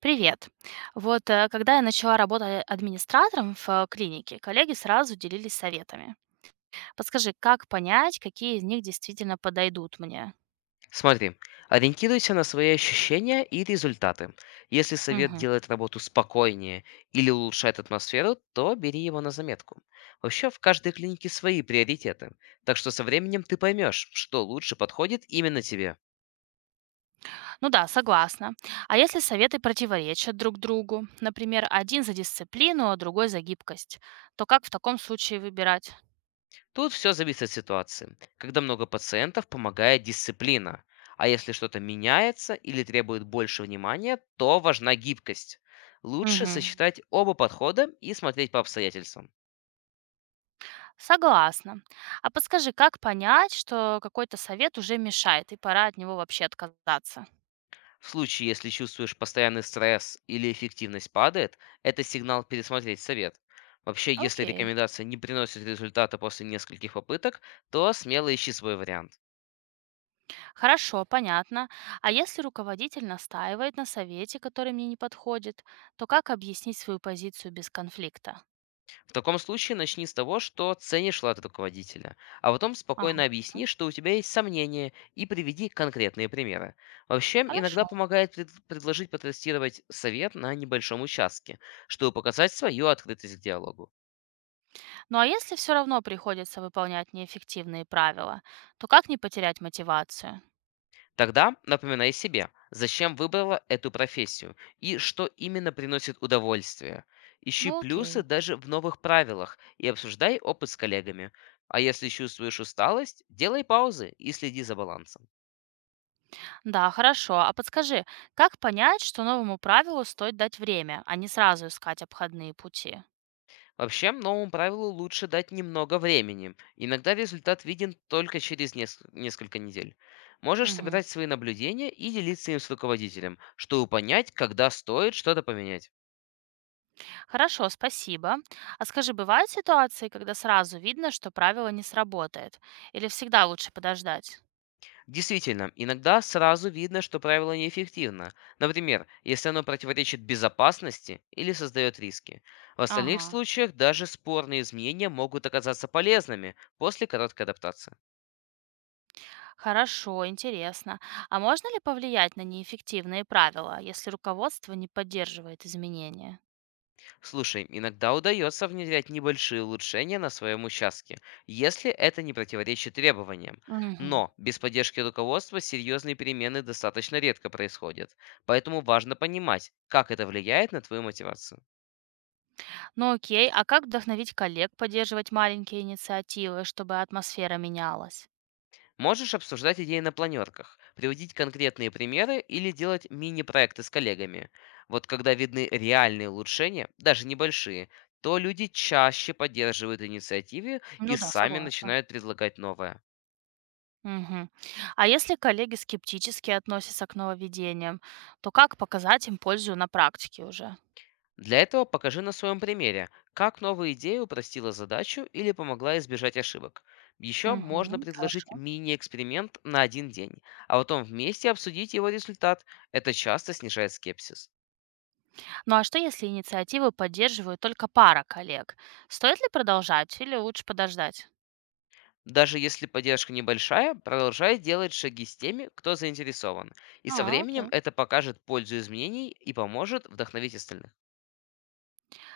Привет. Когда я начала работать администратором в клинике, коллеги сразу делились советами. Подскажи, как понять, какие из них действительно подойдут мне? Смотри, ориентируйся на свои ощущения и результаты. Если совет Мгм. делает работу спокойнее или улучшает атмосферу, то бери его на заметку. Вообще, в каждой клинике свои приоритеты, так что со временем ты поймешь, что лучше подходит именно тебе. Ну да, согласна. А если советы противоречат друг другу, например, один за дисциплину, а другой за гибкость, то как в таком случае выбирать? Тут все зависит от ситуации. Когда много пациентов, помогает дисциплина. А если что-то меняется или требует больше внимания, то важна гибкость. Лучше Мгм. сочетать оба подхода и смотреть по обстоятельствам. Согласна. А подскажи, как понять, что какой-то совет уже мешает и пора от него вообще отказаться? В случае, если чувствуешь постоянный стресс или эффективность падает, это сигнал пересмотреть совет. Вообще, если Окей. рекомендация не приносит результата после нескольких попыток, то смело ищи свой вариант. Хорошо, понятно. А если руководитель настаивает на совете, который мне не подходит, то как объяснить свою позицию без конфликта? В таком случае начни с того, что ценишь вклад руководителя, а потом спокойно Ага. объясни, что у тебя есть сомнения, и приведи конкретные примеры. Вообще, иногда Хорошо. помогает предложить потестировать совет на небольшом участке, чтобы показать свою открытость к диалогу. Ну а если все равно приходится выполнять неэффективные правила, то как не потерять мотивацию? Тогда напоминай себе, зачем выбрала эту профессию и что именно приносит удовольствие. Ищи Ну плюсы окей. даже в новых правилах и обсуждай опыт с коллегами. А если чувствуешь усталость, делай паузы и следи за балансом. Да, хорошо. А подскажи, как понять, что новому правилу стоит дать время, а не сразу искать обходные пути? Вообще, новому правилу лучше дать немного времени. Иногда результат виден только через несколько недель. Можешь Мгм. собирать свои наблюдения и делиться им с руководителем, чтобы понять, когда стоит что-то поменять. Хорошо, спасибо. А скажи, бывают ситуации, когда сразу видно, что правило не сработает? Или всегда лучше подождать? Действительно, иногда сразу видно, что правило неэффективно. Например, если оно противоречит безопасности или создает риски. В остальных Ага, случаях даже спорные изменения могут оказаться полезными после короткой адаптации. хорошо, интересно. А можно ли повлиять на неэффективные правила, если руководство не поддерживает изменения? Слушай, иногда удается внедрять небольшие улучшения на своем участке, если это не противоречит требованиям. Мгм. Но без поддержки руководства серьезные перемены достаточно редко происходят. Поэтому важно понимать, как это влияет на твою мотивацию. Ну окей, а как вдохновить коллег поддерживать маленькие инициативы, чтобы атмосфера менялась? Можешь обсуждать идеи на планерках, приводить конкретные примеры или делать мини-проекты с коллегами. Вот когда видны реальные улучшения, даже небольшие, то люди чаще поддерживают инициативы и Ну да, сами согласна. начинают предлагать новое. Мгм. А если коллеги скептически относятся к нововведениям, то как показать им пользу на практике уже? Для этого покажи на своем примере, как новая идея упростила задачу или помогла избежать ошибок. Еще можно Мгм. предложить Хорошо. мини-эксперимент на один день, а потом вместе обсудить его результат. Это часто снижает скепсис. Ну а что, если инициативу поддерживают только пара коллег? Стоит ли продолжать или лучше подождать? Даже если поддержка небольшая, продолжай делать шаги с теми, кто заинтересован. И со А, временем окей. это покажет пользу изменений и поможет вдохновить остальных.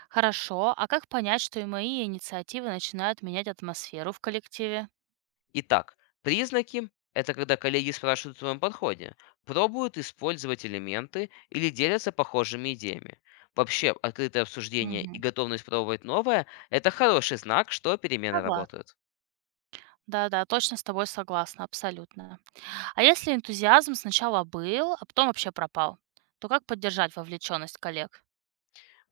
Хорошо. А как понять, что и мои инициативы начинают менять атмосферу в коллективе? Итак, признаки– это когда коллеги спрашивают о твоем подходе, пробуют использовать элементы или делятся похожими идеями. Вообще, открытое обсуждение и Мгм. готовность пробовать новое– это хороший знак, что перемены Согласна. работают. Да-да, точно с тобой согласна, абсолютно. А если энтузиазм сначала был, а потом вообще пропал, то как поддержать вовлеченность коллег?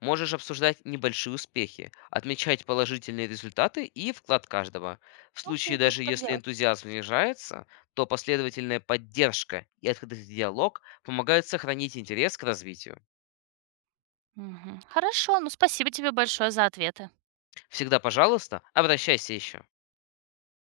Можешь обсуждать небольшие успехи, отмечать положительные результаты и вклад каждого. В случае Окей, буду даже так если делать. энтузиазм снижается, то последовательная поддержка и открытый диалог помогают сохранить интерес к развитию. Мгм. Хорошо, ну спасибо тебе большое за ответы. Всегда, пожалуйста, обращайся еще.